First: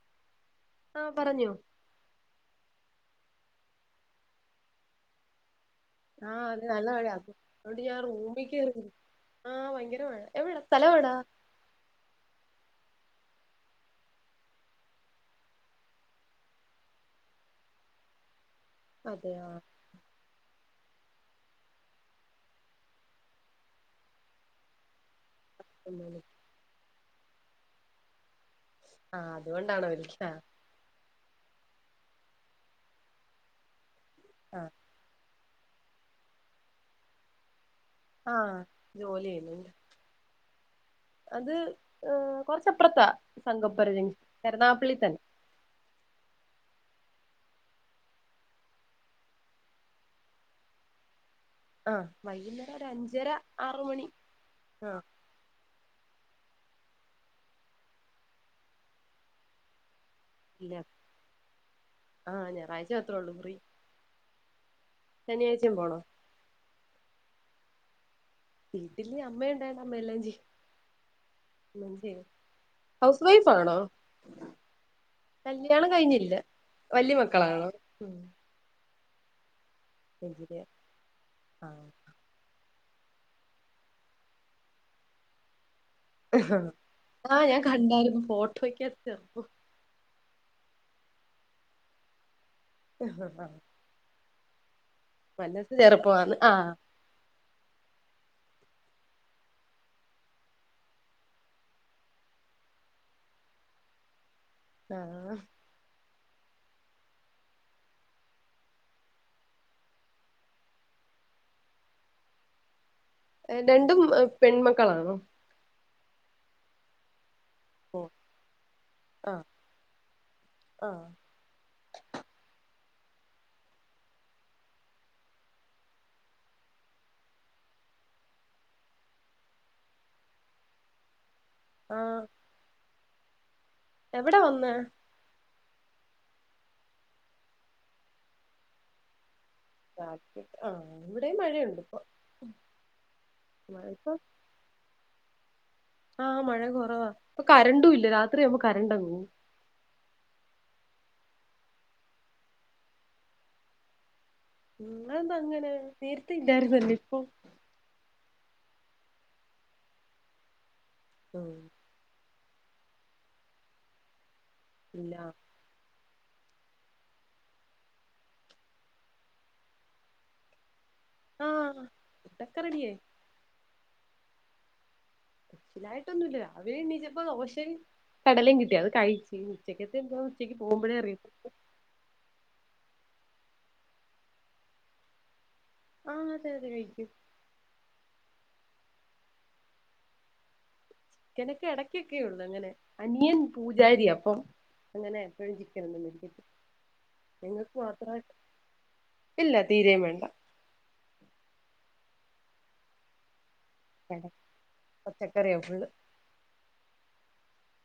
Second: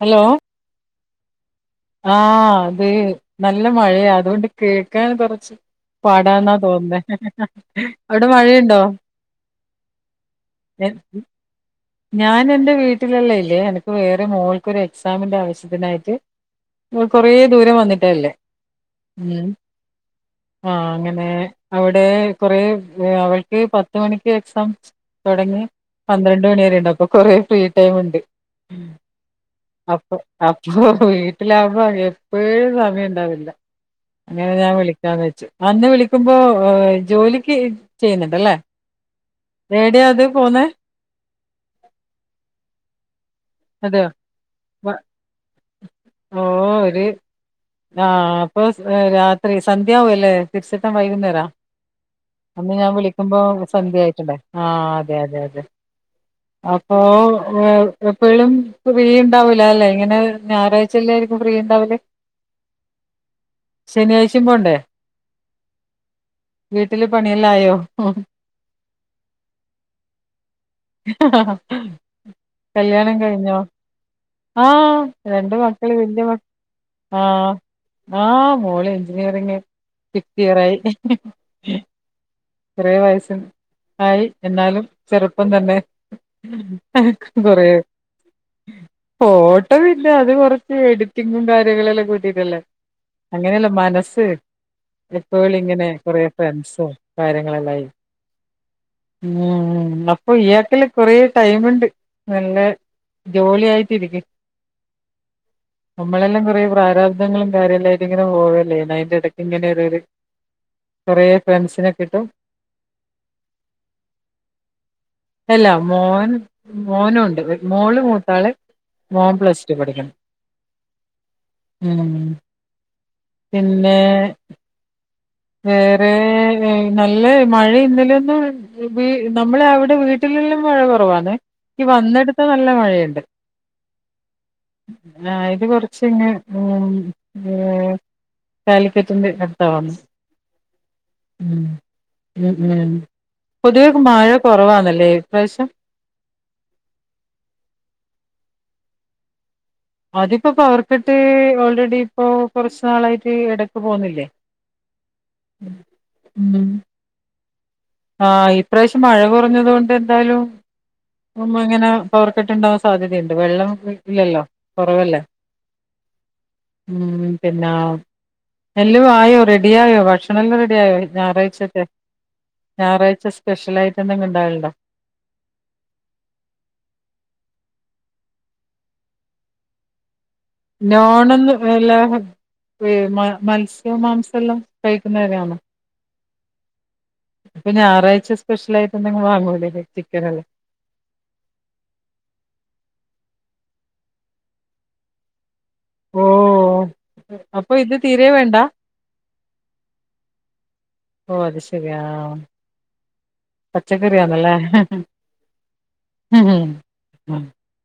Hello ആഹ് പറഞ്ഞോ ആഹ് അതെ നല്ല മഴയാ അതുകൊണ്ട് കേൾക്കാൻ കുറച്ച് ആഹ് പാടാന്നാ അത് നല്ല മഴയാ തോന്ന്ന്നേഅവിടെ മഴയുണ്ടോ ആഭയങ്കര മഴ എവിടാ സ്ഥലം എ- എവടാ ഞാൻ എൻറെ വീട്ടിലുള്ള ഇല്ലേ എനിക്ക് വേറെ മോൾക്ക് ഒരു എക്സാമിന്റെ ആവശ്യത്തിനായിട്ട് ഇങ്ങൾ കൊറെ ദൂരം വന്നിട്ടല്ലേ അതെയോ ആഹ് ആ അങ്ങനെ അവിടെ കൊറേ അവൾക്ക് പത്ത് മണിക്ക് എക്സാം തുടങ്ങി പന്ത്രണ്ട് മണി വരെ ഉണ്ട് അപ്പൊ കൊറേ ഫ്രീ ടൈം ഉണ്ട് ആഹ് അതുകൊണ്ടാണോ അപ്പ വിളിക്കാ അപ്പ ഹോ ഹോ വീട്ടിലാകുമ്പോ എപ്പോയെ സമയം ഉണ്ടാവില്ല അങ്ങനെ ആഹ് ഞാൻ വിളി [unintelligible] അന്ന് വിളിക്കുമ്പോ ജോലിക്ക് ചെയ്യുന്നുണ്ട്ല്ലേ ആഹ് ജോലി ചെയ്യുന്നുണ്ട് ഏടിയാ അത് പോന്നേ അത് ഹ് കൊറച്ചപ്പുറത്താ അതെയോ സംഘപ്പരരിൻ കരുണാകപ്പള്ളി വ- തന്നെ ഓ ഒര് ആഹ്അപ്പൊ രാത്രി സന്ധ്യ വോലെ തിരിച്ചെത്താൻ വൈകുന്നേ രാ ആഹ് വൈകുന്നേരം അന്ന് ഒരു ഞാൻ അഞ്ചര വിളിക്കുമ്പോ ആറ് സന്ധ്യ മണി ആയിട്ടുണ്ടേര്ന്ന് ആഹ് അതെ അതെ അതെ അപ്പോ എപ്പോഴും ഫ്രീ ഉണ്ടാവൂലല്ലെ ഇങ്ങനെ ഇല്ല ഞായറാഴ്ചല്ലായിരിക്കും ഫ്രീ ഉണ്ടാവല് ആഹ് ഞായറാഴ്ച മാത്രേ ശനിയാഴ്ച്ചിം പോണ്ടേ ശനിയാഴ്ച്ചിം പോണോ വീട്ടില് പണിയെല്ലാ ആയോ വീട്ടില് അമ്മ ഉണ്ടായൊണ്ട്അമ്മെല്ലാം ചെയ്യും ഹ് ഹ ഹ എല്ലാം ചെയ്യും കല്യാണം ഹൗസ് വൈഫ് കഴിഞ്ഞോ ആണോ ആഹ് എന്റെ കല്യാണം മക്കൾ വെല്ല്യ മ കഴിഞ്ഞില്ല വല്യ ആഹ് മക്കളാണോ ഉം ആഹ് ആ മോള് എഞ്ചിനീയറിങ് ഫിഫ്ത് ഇയർ ആയി ഹ് ഹ് ആഹ് കുറെ വയസ്സ് ആയി എന്നാലും ചെറുപ്പം തന്നെ ആഹ് ആഹ് ഞാൻ കൊറേ കണ്ടായിരുന്നു [unintelligible] ഫോട്ടോയ്ക്ക് ഇപ്പോ ഇല്ല അത് കുറച്ച് എഡിറ്റിങ്ങും കാര്യങ്ങളെല്ലാം കൂട്ടിട്ടല്ലേ അങ്ങനെയല്ല മനസ്സ് മനസ്സ് എപ്പോഇങ്ങനെ കൊറേ ചെറുപ്പമാണ് ആഹ് ഫ്രണ്ട്സും കാര്യങ്ങളല്ലായി ഉ അപ്പൊ ഈയാക്കല് കുറെ ടൈമുണ്ട് നല്ല ജോളി ആയിട്ടിരിക്ക് ആഹ് നമ്മളെല്ലാം കുറേ പ്രാരബ്ധദങ്ങളും കാര്യെല്ലായിട്ട് ഇങ്ങനെ പോവല്ലേ അതിന്റെ ഇടയ്ക്ക് ഇങ്ങനെ ഒരോരു കുറെ ഫ്രണ്ട്സിനെ കിട്ടും രണ്ടും പെൺമക്കളാണോ അല്ല മോൻ മോനുണ്ട് വെ ഓ മോള് മൂത്താള് മോൻ ആഹ് പ്ലസ്‌റ്റു പഠിക്ക്ണ് ആഹ് മ്മ് പിന്നെ വേറെ നല്ല മഴ ഇന്നലൊന്നും [unintelligible] നമ്മള അവിടെ വീട്ടിലെല്ലാം മഴ കുറവാണ് ഈ ആഹ് വന്നെടുത്താ നല്ല മഴയുണ്ട് എവിടെ വന്ന ഇന്നായത് കൊറച്ചിങ്ങ ഹ്മ് ഏ കാലിക്കറ്റ്ന്റെ അട്ത്താണ് ആഹ് ഇവിടേം മഴയൊണ്ടിപ്പൊ ഹ്മ് മൈ ഇപ്പൊ. കൊറവാണല്ലേ ഇപ്രാവ്ശ്യം. ആഹ് മഴ കൊറവാ ഇപ്പൊ കരണ്ടുല്ല രാത്രിയാവുംമ്പ കറണ്ടങ്ങ് പോവും. അതിപ്പോ പവർക്കെട്ട് ഓൾറെഡി ഇപ്പൊ കൊറച്ച് നാളായിട്ട് എടക്ക് പോന്നില്ലേ. ഉം ന്നാന്താ അങ്ങനെ നേര്ത്തെ ഉം ഇല്ലായ്ര്ന്നല്ല ഇപ്പൊ. ആഹ് ഇപ്രാവ്ശ്യം മഴ കൊർഞ്ഞതോണ്ട് എന്തായാലും ഉം, മുംമ്പിങ്ങനെ. പവർ കട്ട് ഇണ്ടാവാൻ സാധ്യതയുണ്ട് വെള്ളം ഇല്ലല്ലൊ ഇല്ല കൊറവല്ലേ. ഹ്മ് പിന്നാ എല്ലു ആയോ റെഡി ആയോ ഭക്ഷണെല്ലാ റെഡിയായോ ഞാറാഴ്ചത്തെ. എത്തറ ഞാറാഴ്ച സ്പെഷ്യലായിട്ട് എന്തെങ്കിലിണ്ടാവലിണ്ടോ സ്പെഷ്യലായ്ട്ടൊന്നുല്ല രാവിലെണ്ണീച്ചപ്പോ ദോശയും കടലേം കിട്ടി അത് കൈച്ച് ഉച്ചക്കെത്തെന്തുവാ നോണെന്ന് എല്ലാ ഹ് മ മത്സ്യ മാംസെല്ലാം കഴിക്കുന്നവരാന്നൊ ആഹ് അതെ അതെ കഴിക്കും. അപ്പൊ ഞാറായ്ച്ച സ്പെഷ്യലായ്ട്ടെന്തെങ്കു വാങ്ങൂലെ ചിക്കനല്ലേ. ചിക്കനെക്കെ എടക്കൊക്കെയുള്ളു അങ്ങനെ അനിയൻ പൂജാരിയാ അപ്പം അങ്ങനെ എപ്പഴും ചിക്കനൊന്നും മേടിക്കത്തില്ല ഓ അപ്പൊ ഞങ്ങക്ക് ഇത് തീരെ മാത്രായിട്ട് വേണ്ട ഇല്ല തീരേയും വേണ്ട ഓ അത് ശെരി ആ ആ പച്ചക്കറിയാന്നല്ലേ പച്ചക്കറിയാ ഫുള്ള്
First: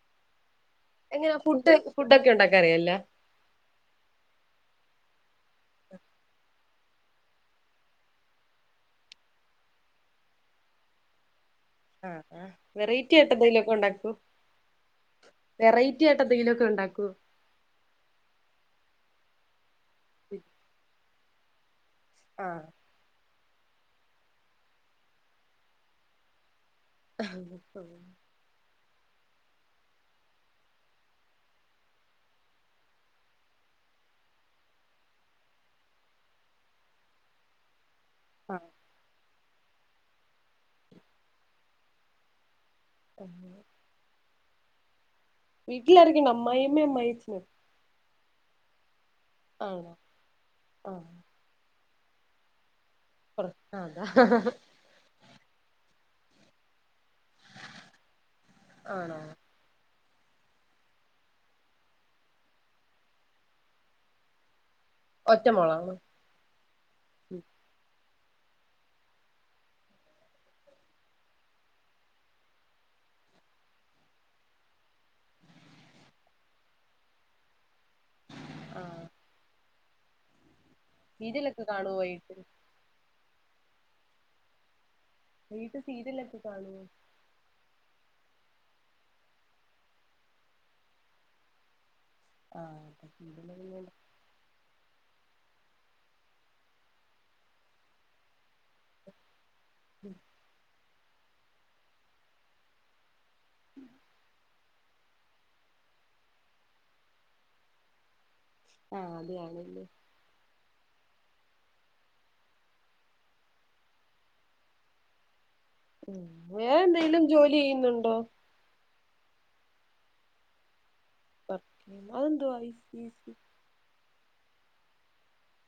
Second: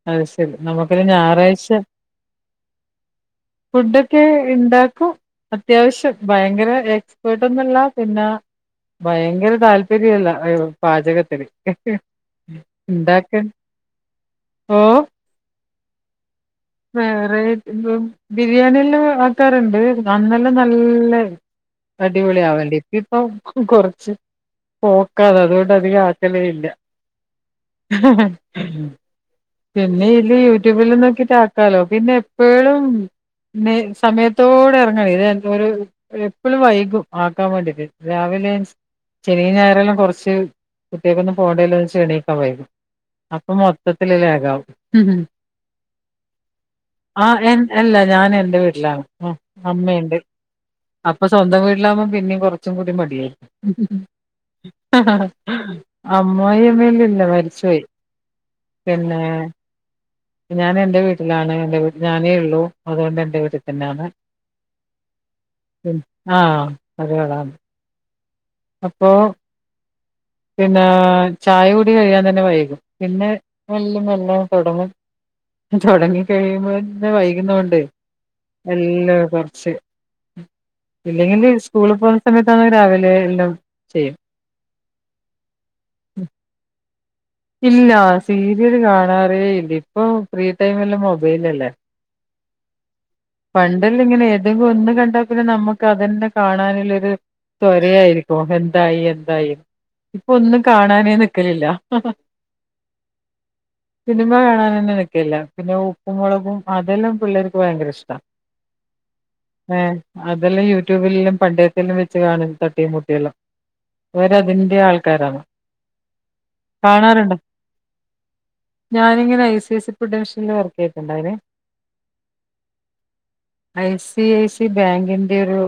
അഹ് ശെ എന്ത് നമുക്കൊരു എങ്ങനെ ഞാറായ്ച ഫുഡ് ഫുഡൊക്കെ ഉണ്ടാക്കാൻ അറിയാല്ല ഫുഡൊക്കെ ഇണ്ടാക്കും അത്യാവശ്യം ഭയങ്കര എക്സ്പേട്ടൊന്നുഅല്ല പിന്നെ ഭയങ്കര താൽപര്യല്ല അയോ പാചകത്തില്. ആഹ് ആഹ് വെറൈറ്റി ആയിട്ട് ഇണ്ടാക്കാൻ എന്തെങ്കിലുമൊക്കെ ഉണ്ടാക്കോ ഓപ വെറൈറ്റി ആയിട്ട് എന്തെങ്കിലു ഒക്കെ ഇണ്ടാക്കോ? ഉം ബിരിയാണിയെല്ലാം ആക്കാറ്ണ്ട് അന്നെല്ലാം നല്ല അടിപൊളി ആഹ് ആവെണ്ടി ഇപ്പൊ കൊ കൊറ്ച്ച് പോക്കാണ് അത്കൊണ്ട് അധിക ആക്കൽ ഇല്ല പിന്നെ ഇല് യൂട്യൂബ്ല് നോക്കിട്ട് ആ ക്കാലോ പിന്നെ എപ്പഴേലും ന്നെ സമയത്തോടെ എർങ്ങായി [unintelligible] എപ്പഴും വൈകും ആക്കാൻ വേണ്ടിട്ട് രാവിലെ ആഹ് ശ് ശെനി ഞായറെല്ലാം കൊർച്ച് കുട്ട്യാക്കൊന്നും പോണ്ടെല്ലൊച് എണീക്കാൻ വൈകും. അപ്പൊ മൊത്തത്തില് ലാഗാവും വീട്ടിലാരൊക്കെണ്ട് അമ്മായിയമ്മേ ആ അമ്മായ്അച്ചനും എൻ അല്ല ഞാൻഎന്റെ വീട്ട്ലാണ് ഉം ആണോ അമ്മയ്ണ്ട് ആഹ് അപ്പ സ് സ്വന്തം വീട്ടിലാകവുമ്പോം പിന്നേം കൊർച്ചും കൂടി കൊറ മടിയായിര്ക്കും അതാ അമ്മായിയമ്മ ഇല്ല മരിച്ചുപോയി ആണോ പിന്നെ ഞാൻ എന്റെ വീട്ട്ലാണ് എന്റെ വീട്ട്ൽ ഞാനേ ഉള്ളൂ അതുകൊണ്ട് എന്റെ വീട്ട് തന്നാന്ന് ഒറ്റ മോളാണോ? ആഹ് ഒരാളാണ്. അപ്പോ പിന്നെ ചായകുടി കഴിയാൻ തന്നെ വൈകും പിന്നെ മെല്ല മെല്ലെ തൊട്ങ്ങും തൊട്ങ്ങി കഴിയുമ്പോന്നെ വൈകുന്നോണ്ട് ആഹ് എല്ലാ കൊർച്ച് ഇല്ലെങ്കില് സീരിയലൊക്കെ കാണുവോ സ്കൂളിൽ പോന്ന വൈകിട്ട് സമയത്താണെ രാവിലെ എല്ലാം ചെയ്യും. വീട്ട് സീര്യലൊക്കെ കാണോ? ഇല്ല സീരിയല് കാണാറേ ഇല്ല ഇപ്പൊ ഫ്രീ ടൈമെല്ലാ മൊബൈൽലല്ലേ ആഹ് സീരിയല് പണ്ടല്ലോ ഇങ്ങനെ ഇത് ഒന്ന് കണ്ടാ പിന്നെ നമ്മുക്ക് അതന്നെ കാണാന്ള്ളൊര് തൊരയായ്ര്ക്കും അപ ന്തായി എന്തായി ഇപ്പൊന്നും കാണാനേ നിക്കലില്ല സിനിമ കാണാൻ തന്നെ നിക്കലില്ല പിന്നെ ഉപ്പും മുളകും അതെല്ലാം പിള്ളേർക്ക് ഭയങ്കര ഇഷ്ട്ടാ ആഹ് അതെയാണല്ലേ ഏഹ് അതെല്ലാം യൂട്യൂബിലും പണ്ടേത്തിലും വെച്ച് കാണും തട്ടിയും മുട്ടിയെല്ലാം ഇവരതിന്റെ ആൾക്കാരാണ് വേറെ എന്തെങ്കിലും കാണാറുണ്ടോ ജോലി ചെയ്യുന്നുണ്ടോ ഞാനിങ്ങനെ ഐ സി സി പ്രൊഡക്ഷനിൽ വർക്ക് ചെയ്തിട്ടുണ്ടായിനി അതെന്തുവാ I C C I C I C ബാങ്കിന്റെ ഒരു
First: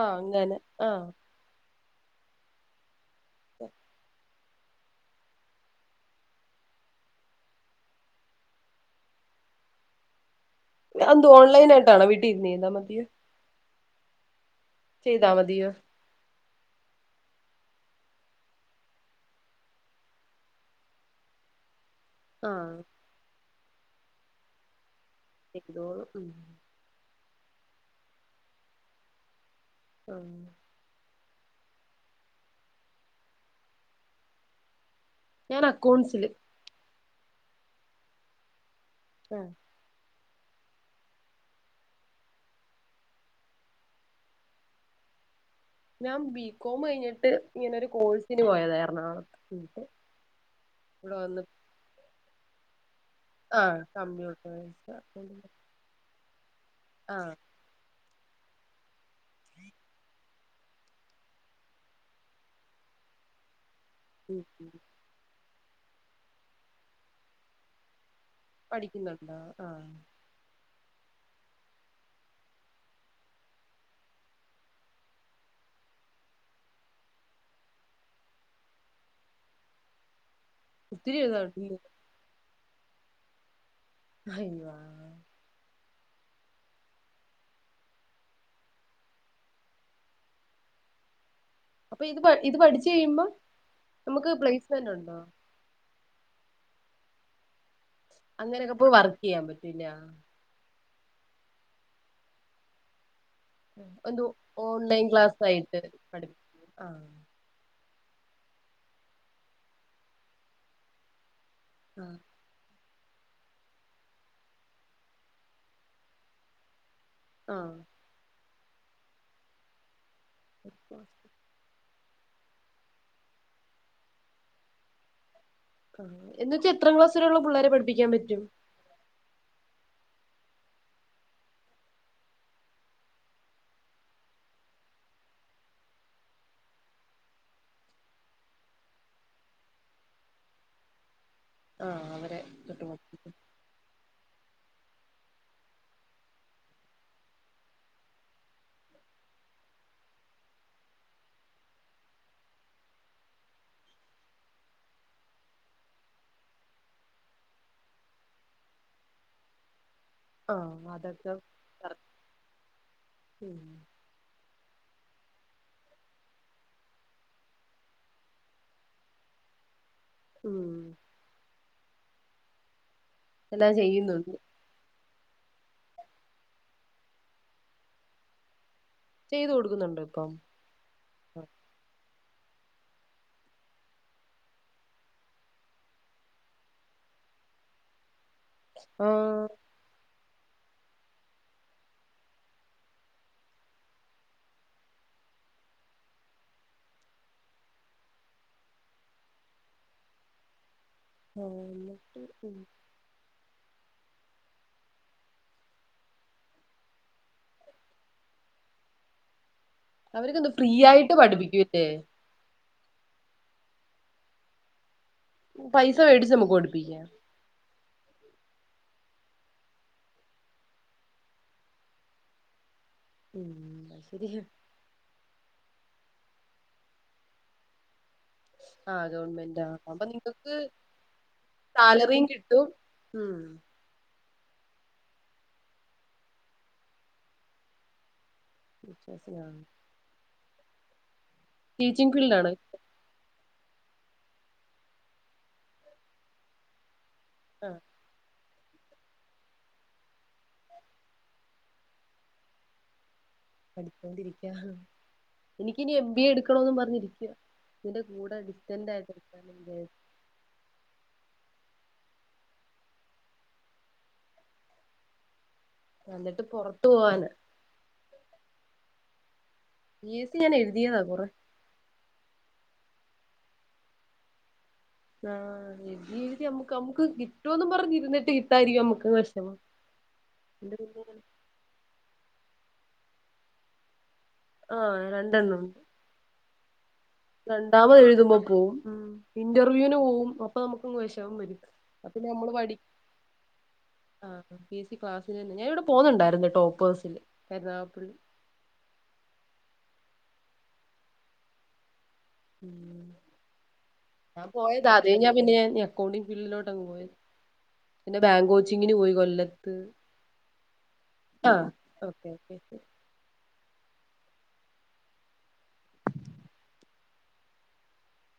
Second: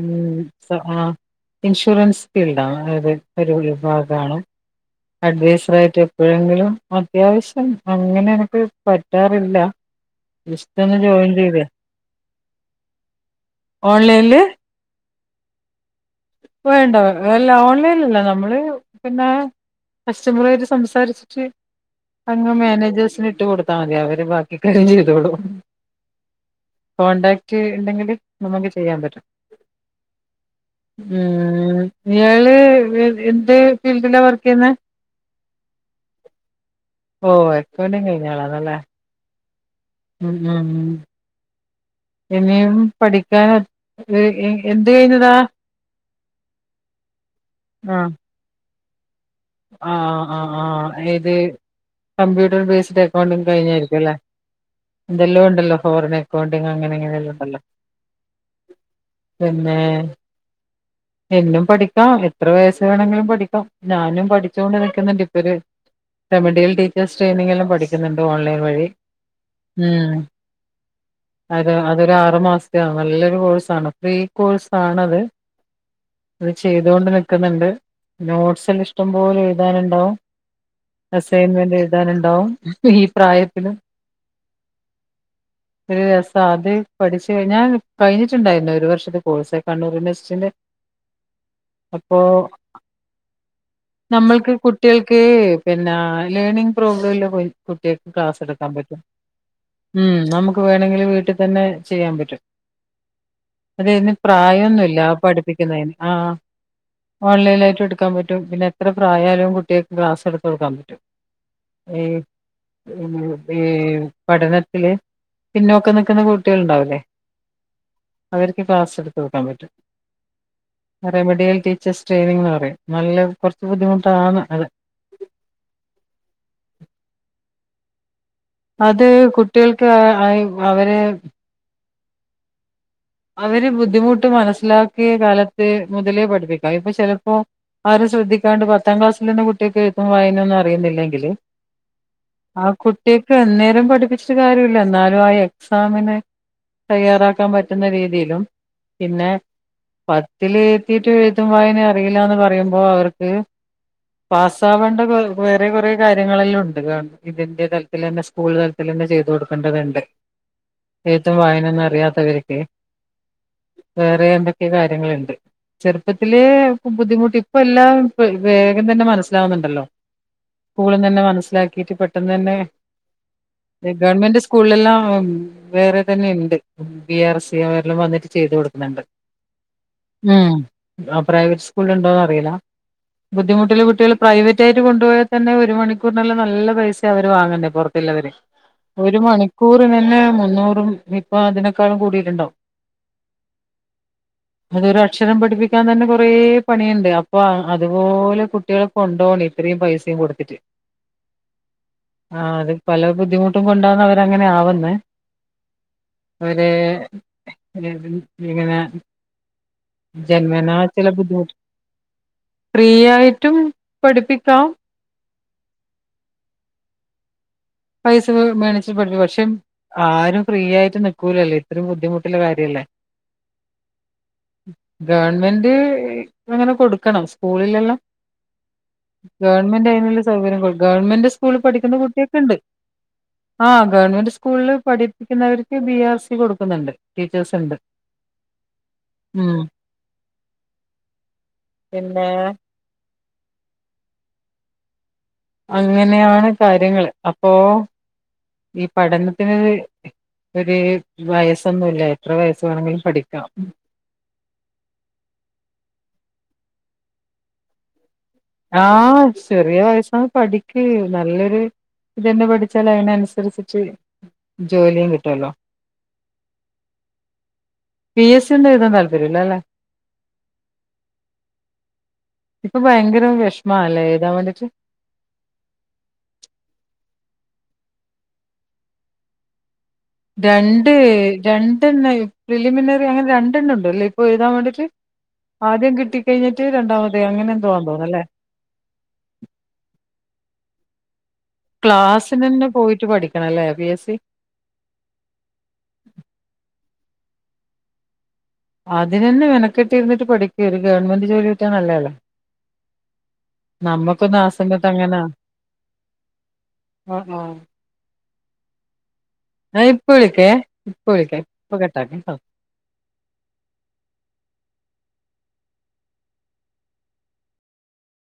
ആഹ് അങ്ങനെ ആ ആഹ് ഇൻഷുറൻസ് ഫീൽഡ് ആണ് അതായത് ഒരു വിഭാഗമാണ് അഡ്വൈസർ ആയിട്ട്, എപ്പോഴെങ്കിലും അത്യാവശ്യം അങ്ങനെ എനിക്ക് പറ്റാറില്ല ജസ്റ്റ് ഒന്ന് അതെന്തോ ജോയിൻ ചെയ്തേ ഓണലൈനായിട്ട് ആണോ വീട്ടിലിരുന്ന ചെയ്താ മതിയോ ഓൺലൈനിൽ ചെയ്താൽ മതിയോ വേണ്ട, അല്ല ഓൺലൈനല്ല നമ്മള് പിന്നെ കസ്റ്റമറുആയിട്ട് സംസാരിച്ചി അങ്ങ് ആഹ് മാനേജേഴ്സിന് ഇട്ട് കൊടുത്താ മതി അവര് ബാക്കി കാര്യം ചെയ്തോളും എന്തോ ഉം കോൺടാക്ട് ഉണ്ടെങ്കിൽ നമുക്ക് ചെയ്യാൻ പറ്റും ആഹ് ഏഹ് ഇയാള് എ എന്ത് ഫീൽഡിലാ വർക്കെയ്യുന്നെ ഞാൻ അക്കൗണ്ട്സില് ഓഹ് അക്കൗണ്ടിങ് കഴിഞ്ഞാളാണല്ലെ [unintelligible] എന്താണ് ഇനിയും പഠിക്കാൻ എ എ എന്ത് കഴിഞ്ഞതാ ഞാൻ ബി കോം കഴിഞ്ഞിട്ട് ഇങ്ങനെ ഒരു കോഴ്സിന് പോയതാർന്നു. ആഹ് ആഹ് ആഹ് ആഹ് ഏത് കമ്പ്യൂട്ടർ ബേസ്ഡ് അക്കൗണ്ടിങ്ങ് ആഹ് കഴിഞ്ഞായിരിക്കുംലെ കമ്പ്യൂട്ടർ സയൻസ് അക്കൗണ്ടിങ് എന്തെല്ലാം ഉണ്ടല്ലോ ഫോറിൻ അക്കൗണ്ടിങ്ങ് അങ്ങനെ ഇങ്ങനെയെല്ലാം ആഹ് ഉണ്ടല്ലോ പിന്നെ എന്നും പഠിക്കാം എത്ര വയസ്സ് വേണമെങ്കിലും പഠിക്കാം ഞാൻ ഉം ഉം പഠിച്ചോണ്ട് ഇരിക്ക്ന്ണ്ട് ഇപ്പൊരു റമഡിയൽ ടീച്ചേഴ്സ് ട്രെയിനിങ്ങ് എല്ലാം പഠി പഠിക്കുന്നുണ്ട് ഓൺലൈൻ വഴി പഠിക്കുന്നുണ്ടോ ആഹ് ഉം അത് അതൊരു ആറു മാസത്ത ആണ്. നല്ലൊരു കോഴ്സാണ് ഫ്രീ കോഴ്സ് ആണത് ഇത് ചെയ്തോണ്ട് നിക്കുന്നുണ്ട് നോട്സെല്ലാം ഇഷ് ഇഷ്ടം പോലെ എഴുതാനുണ്ടാവും ഒത്തിരി അസൈൻമെന്റ് എഴുതാനുണ്ടല്ലേ എഴുതാനുണ്ടാവും ഈ പ്രായത്തിലും ഹൈവ ഒരു രസം അത് പഠിച്ച് കഴിഞ്ഞാ കഴിഞ്ഞ്ട്ടുണ്ടായിരുന്നു ഒരു വർഷത്തെ കോഴ്സ് കണ്ണൂർ യൂണിവേഴ്സിറ്റിന്റെ അപ്പൊ ഇത് അപ്പോ ഇത് പഠിച്ചു കഴിയുമ്പോ നമുക്ക് നമ്മൾക്ക് പ്ലേസ്മെന്റ് കുട്ടികൾക്ക് ഉണ്ടോ പിന്നെ ലേണിങ് പ്രോബ്ലല്ലാം പോയി കുട്ടികക്ക് ക്ലാസ് എടുക്കാൻ അങ്ങനെയൊക്കെ പോയി പറ്റും വർക്ക് ചെയ്യാൻ പറ്റൂല്ല ഉം നമുക്ക് വേണെങ്കിൽ വീട്ടിൽ തന്നെ ചെയ്യാൻ പറ്റും അതെ അയ്ന് എന്തോ പ്രായൊന്നുല്ല ഓൺലൈൻ ക്ലാസ് ആയിട്ട് പഠിപ്പിക്കുന്നതിന് ആ പഠിപ്പിക്കും ആഹ് ഓൺലൈൻ ആയിട്ട്ട് എടുക്കാൻ പറ്റും പിന്നെ എത്ര പ്രായാലും കുട്ടിയാക്ക് ക്ലാസ് എടുത്ത് കൊടുക്കാൻ പറ്റും ഈ ആഹ് ഈ പഠനത്തില് പിന്നോക്കം നിക്കുന്ന കുട്ടികൾ ഉണ്ടാവില്ലേ ആഹ് അവർക്ക് ക്ലാസ് എടുത്ത് കൊടുക്കാൻ പറ്റും റമഡിയൽ ടീച്ചേഴസ് ട്രെയിനിങ്ന്ന് പറയും നല്ല കൊർച്ച് ബുദ്ധിമുട്ടാണ് അത് ആ എന്ന് വച്ചാ എത്രാം ക്ലാസ് വരെയുള്ള പിള്ളേരെ പഠിപ്പിക്കാൻ പറ്റും അത് കുട്ടികൾക്ക് [unintelligible] അവര് അവര് ബുദ്ധിമുട്ട് മനസ്സിലാക്കിയ കാലത്ത് മുതലേ പഠിപ്പിക്കാം ഇപ്പൊ ചെലപ്പോ ആരും ശ്രദ്ധിക്കാണ്ട് പത്താം ക്ലാസ്സില് ള്ള കുട്ടിയാക്ക് എഴ്ത്തും വായനൊന്നും അറിയുന്നില്ലെങ്കില് ആഹ് അവരെ ആ തൊട്ട് കുട്ടിയക്കന്നേരം പഠിപ്പിച്ച ച്ച്ട്ട് കാര്യല്ല ന്നാലും എക്സാമിന് തയ്യറാക്കാൻ പറ്റ റ്റുന്ന രീതിയിലും പിന്നെ പത്ത്ല് എത്തീട്ട് എഴുത്തും വായന അറിയില്ലാന്ന് പറയുമ്പോ അവർക്ക് പാസ് ആവേണ്ട [unintelligible] വേറെ കൊറേ കാര്യങ്ങളെല്ലാം ഉണ്ട് ഗവ ഇതിന്റെ തലത്തിലന്നെ സ്കൂൾ തലത്തി ലന്നെ ചെയ്തു കൊടുക്കേണ്ടത്ണ്ട് എഴുത്തും വായനൊന്നും അറിയാത്തവർ ഉം വേറെ എന്തൊക്കെ കാര്യങ്ങള്ണ്ട് ചെർപ്പത്തില് ബുദ്ധിമുട്ട് ഇപ്പ എല്ലാം വേഗം തന്നെ മനസ്സിലാവുന്നുണ്ടല്ലോ ഉം സ്കൂള തന്നെ മനസ്സിലാക്കിട്ട് പെട്ടെന്ന് തന്നെ എല്ലാം ചെയ്യുന്നുണ്ട് ഗവൺമെന്റ് സ് കൂളെല്ലാം വേറെ തന്നെ ഉണ്ട് ബി ആർ സി അവരെല്ലാം വന്നിട്ട് ചെയ്ത് കൊടുക്കുന്നുണ്ട്. ചെയ്തു കൊടുക്കുന്നുണ്ടോ ഇപ്പം. ഉം ആ പ്രൈവറ്റ് സ്കൂൾ ഉണ്ടോന്ന് അറിയില്ല. ബുദ്ധിമുട്ടുള്ള കുട്ടികൾ പ്രൈവറ്റ ആയിട്ട് കൊണ്ടുപോയാൽ തന്നെ ഒരു മണിക്കൂറിനല്ല നല്ല പൈസ അവര് വാങ്ങണ്ടേ പുറ ത്തുള്ളവർ. ഒരു ആഹ് മണിക്കൂർനെ തന്നെ മുന്നൂറും ഇപ്പൊ അതിന ക്കളും കുടിയിട്ടുണ്ടാവും. അതൊരു അക്ഷരം പഠിപ്പിക്കാൻ തന്നെ കൊറ പണിയുണ്ട് അപ്പൊ ആ അതുപോലെ കുട്ടികൾ കൊണ്ടൊണ് ഇത്രയും പൈസയും കൊടുത്തിട്ട് ആ എന്നിട്ട് ആ ഉം അത് പല ബുദ്ധിമുട്ടും കൊണ്ടാണ് അവർ അങ്ങനെ ആവുന്ന. അവര് [unintelligible] ഇങ്ങനെ അവർക്കെന്താ ജന്മന ഫ്രീ ചില ആയിട്ട് ബുദ്ധിമുട്ട് പഠിപ്പിക്കൂല്ലേ ഫ്രീ ആയിട്ടും പഠിപ്പിക്കാം. പൈസ വേട്ടച്ച് നമ്മുക്ക് പഠിപ്പിക്കം. പൈസ വെ മേണിച്ചിട്ട പാടുപികം പക്ഷെ ആരും ഫ്രീ ആയിട്ട് നികുലല്ലോ ഇത്രയും ബുദ്ധിമുട്ടുള്ള കാര്യല്ലേ. ഉം ആ ശരി ഗവൺമെന്റ് അങ്ങനെ കൊടുക്കണം സ്കൂളിലെല്ലാം. ആഹ് ആഹ് ഗവൺമെന്റ് അപ്പൊ അയിനുള്ള നിങ്ങക്ക് സൗകര്യ കൊ ഗവൺമെന്റ് സ്കൂളിൽ പഠിക്കുന്ന സാലറിയും കുട്ടികൾക്കെയുണ്ട്. കിട്ടും ഉം ആഹ് ഗവൺമെന്റ് സ്കൂളിൽ പഠിപ്പിക്കുന്നവർക്ക് ബി എർ സി കൊടുക്കുന്നുണ്ട് ടീച്ചേഴ്സ് ഉണ്ട്. ടീച്ചേർസ് ന ഉം ടീച്ചിങ് പിന്നെ ഫിൽഡ് ആണ്. അങ്ങനെയാണ് കാര്യങ്ങൾ അപ്പോ ആഹ് ഈ പഠനത്തിന് ഒരു വയസ്സൊന്നുല്ല എത്ര വയസ്സ് വേണമെങ്കിലും പഠിക്കാം. പഠിച്ചിട്ടേ ഇരിക്ക എനിക്ക് ഇനി എം ബി എ എടുക്കണന്ന് പറഞ്ഞിരിക്ക ഇതിന്റെ കൂടെ ഡി ആഹ് ചെറിയ വയസ്സന്ന് പഠി [unintelligible] നല്ലൊരു ഇതന്നെ പഠിച്ചാൽ അതിനനുസരിച്ചിട്ട് ജോലി കിട്ടല്ലോ എന്നിട്ട് പുറത്തു പോവാന്. പി എ സി ഒന്നും എഴുതാൻ താല്പര്യമില്ലല്ലേ. പി എ സി ഞാൻ എഴുയതാ കുറെ ഇപ്പൊ ഭയങ്കര വിഷമല്ലേ എഴതാൻ വേണ്ടിട്ട്. ആഹ് എഴുതി എഴുതി നമ്മുക്ക് നമക്ക് കിട്ടുവന്ന് പറഞ്ഞ ഇരുന്നിട്ട് കിട്ടാരിക്കും നമ്മുക്ക് വിഷമം. രണ്ട് രണ്ടെണ്ണ ഫിലിമിനറി അങ്ങനെ രണ്ടെണ്ണണ്ടല്ലേ. എഴുതാൻ വേണ്ടിടെ ആഹ് രണ്ടെണ്ണം ഉണ്ട് ആദ്യം കിട്ടി കഴിഞ്ഞിട്ട് രണ്ടാമതേ അങ്ങനെ എന്തോ രണ്ടാമത് തോന്നല്ലേ. എഴുതുമ്പോ പോവും ഉം ഇന്റർവ്യൂവിന് പോവും അപ്പൊ നമുക്ക് വിഷമം വരും അപ്പൊ നമ്മള് ക്ലാസ്സിനന്നെ പഠി പോയിട്ട് പഠിക്കണല്ലേ പി എസ് സി. ആഹ് പി എസ് സി ക്ലാസിനന്നെ ഞാനവിടെ പോകുന്നുണ്ടായിരുന്നുട്ടോ പ്പേഴ്സിൽ കരുനാഗപള്ളി. അതിനന്നെ മെനക്കെട്ടിരിന്നിട്ട് പഠിക്ക് ഒരു ഗവൺമെന്റ് ജോലി കിട്ടിയാ നല്ലതല്ലോ. ഉം ഞാൻ ആ പോയത സമയത്ത് അതെ അങ്ങനാ ഞാൻ പിന്നെ അക്കൗണ്ടിങ് ഫീൽഡിലോട്ട് അങ്ങ് പോയത്. ആ ആ പിന്നെ ബാങ്ക് കോച്ചിങ്ങിന് പോയി കൊല്ലത്ത് ഞാൻ ഇപ്പ വിളിക്കേ ഇപ്പ വിളിക്കാം ആഹ് ഇപ്പൊ കട്ടാക്കാം ഓകെ ട്ടോ കെ